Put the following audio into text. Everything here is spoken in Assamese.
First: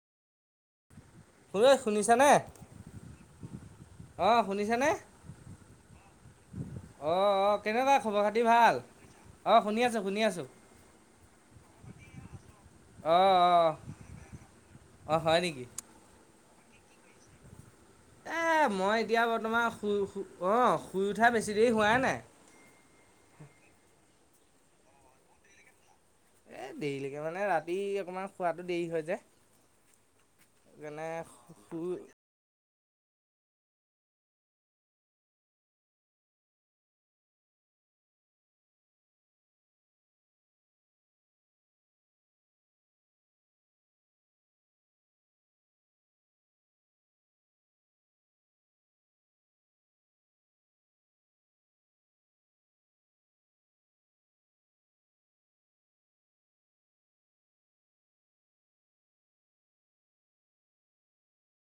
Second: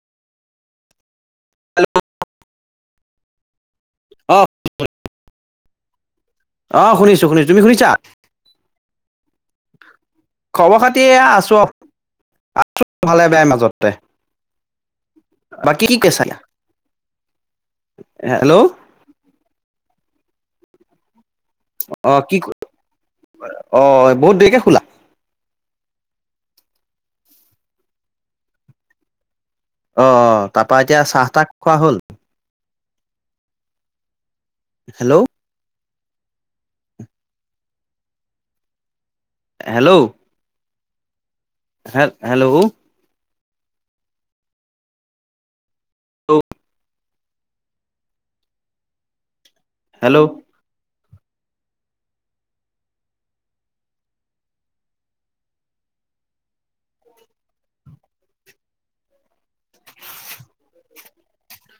ঐ শুনিছানে অ শুনিছে নে অ শুনিছো শুনিছো অ তুমি শুনিছা কেনেুৱা খবৰ খাতি ভাল অ শুনি আছো শুনি আছো খবৰ খাতি এয়া আছোঁ আছো ভালে অঁ বেয়াই অঁ মাজতে অঁ হয় নেকি বাকী কি ক চালা এ মই এতিয়া বৰ্তমান অ শুই শুই উঠাৰ বেছি দেৰি হোৱাই অ নাই কি ক- অ বহুত দেৰিকে শুলা এ দেৰিলৈকে মানে ৰাতি অকমান খোৱাতো দেৰি হয় যে অ অ তাৰ পৰা এতিয়া সেইকাৰণে চাহ তাক খোৱা শুই হ'ল hello. Hello. Hello. Hello hello.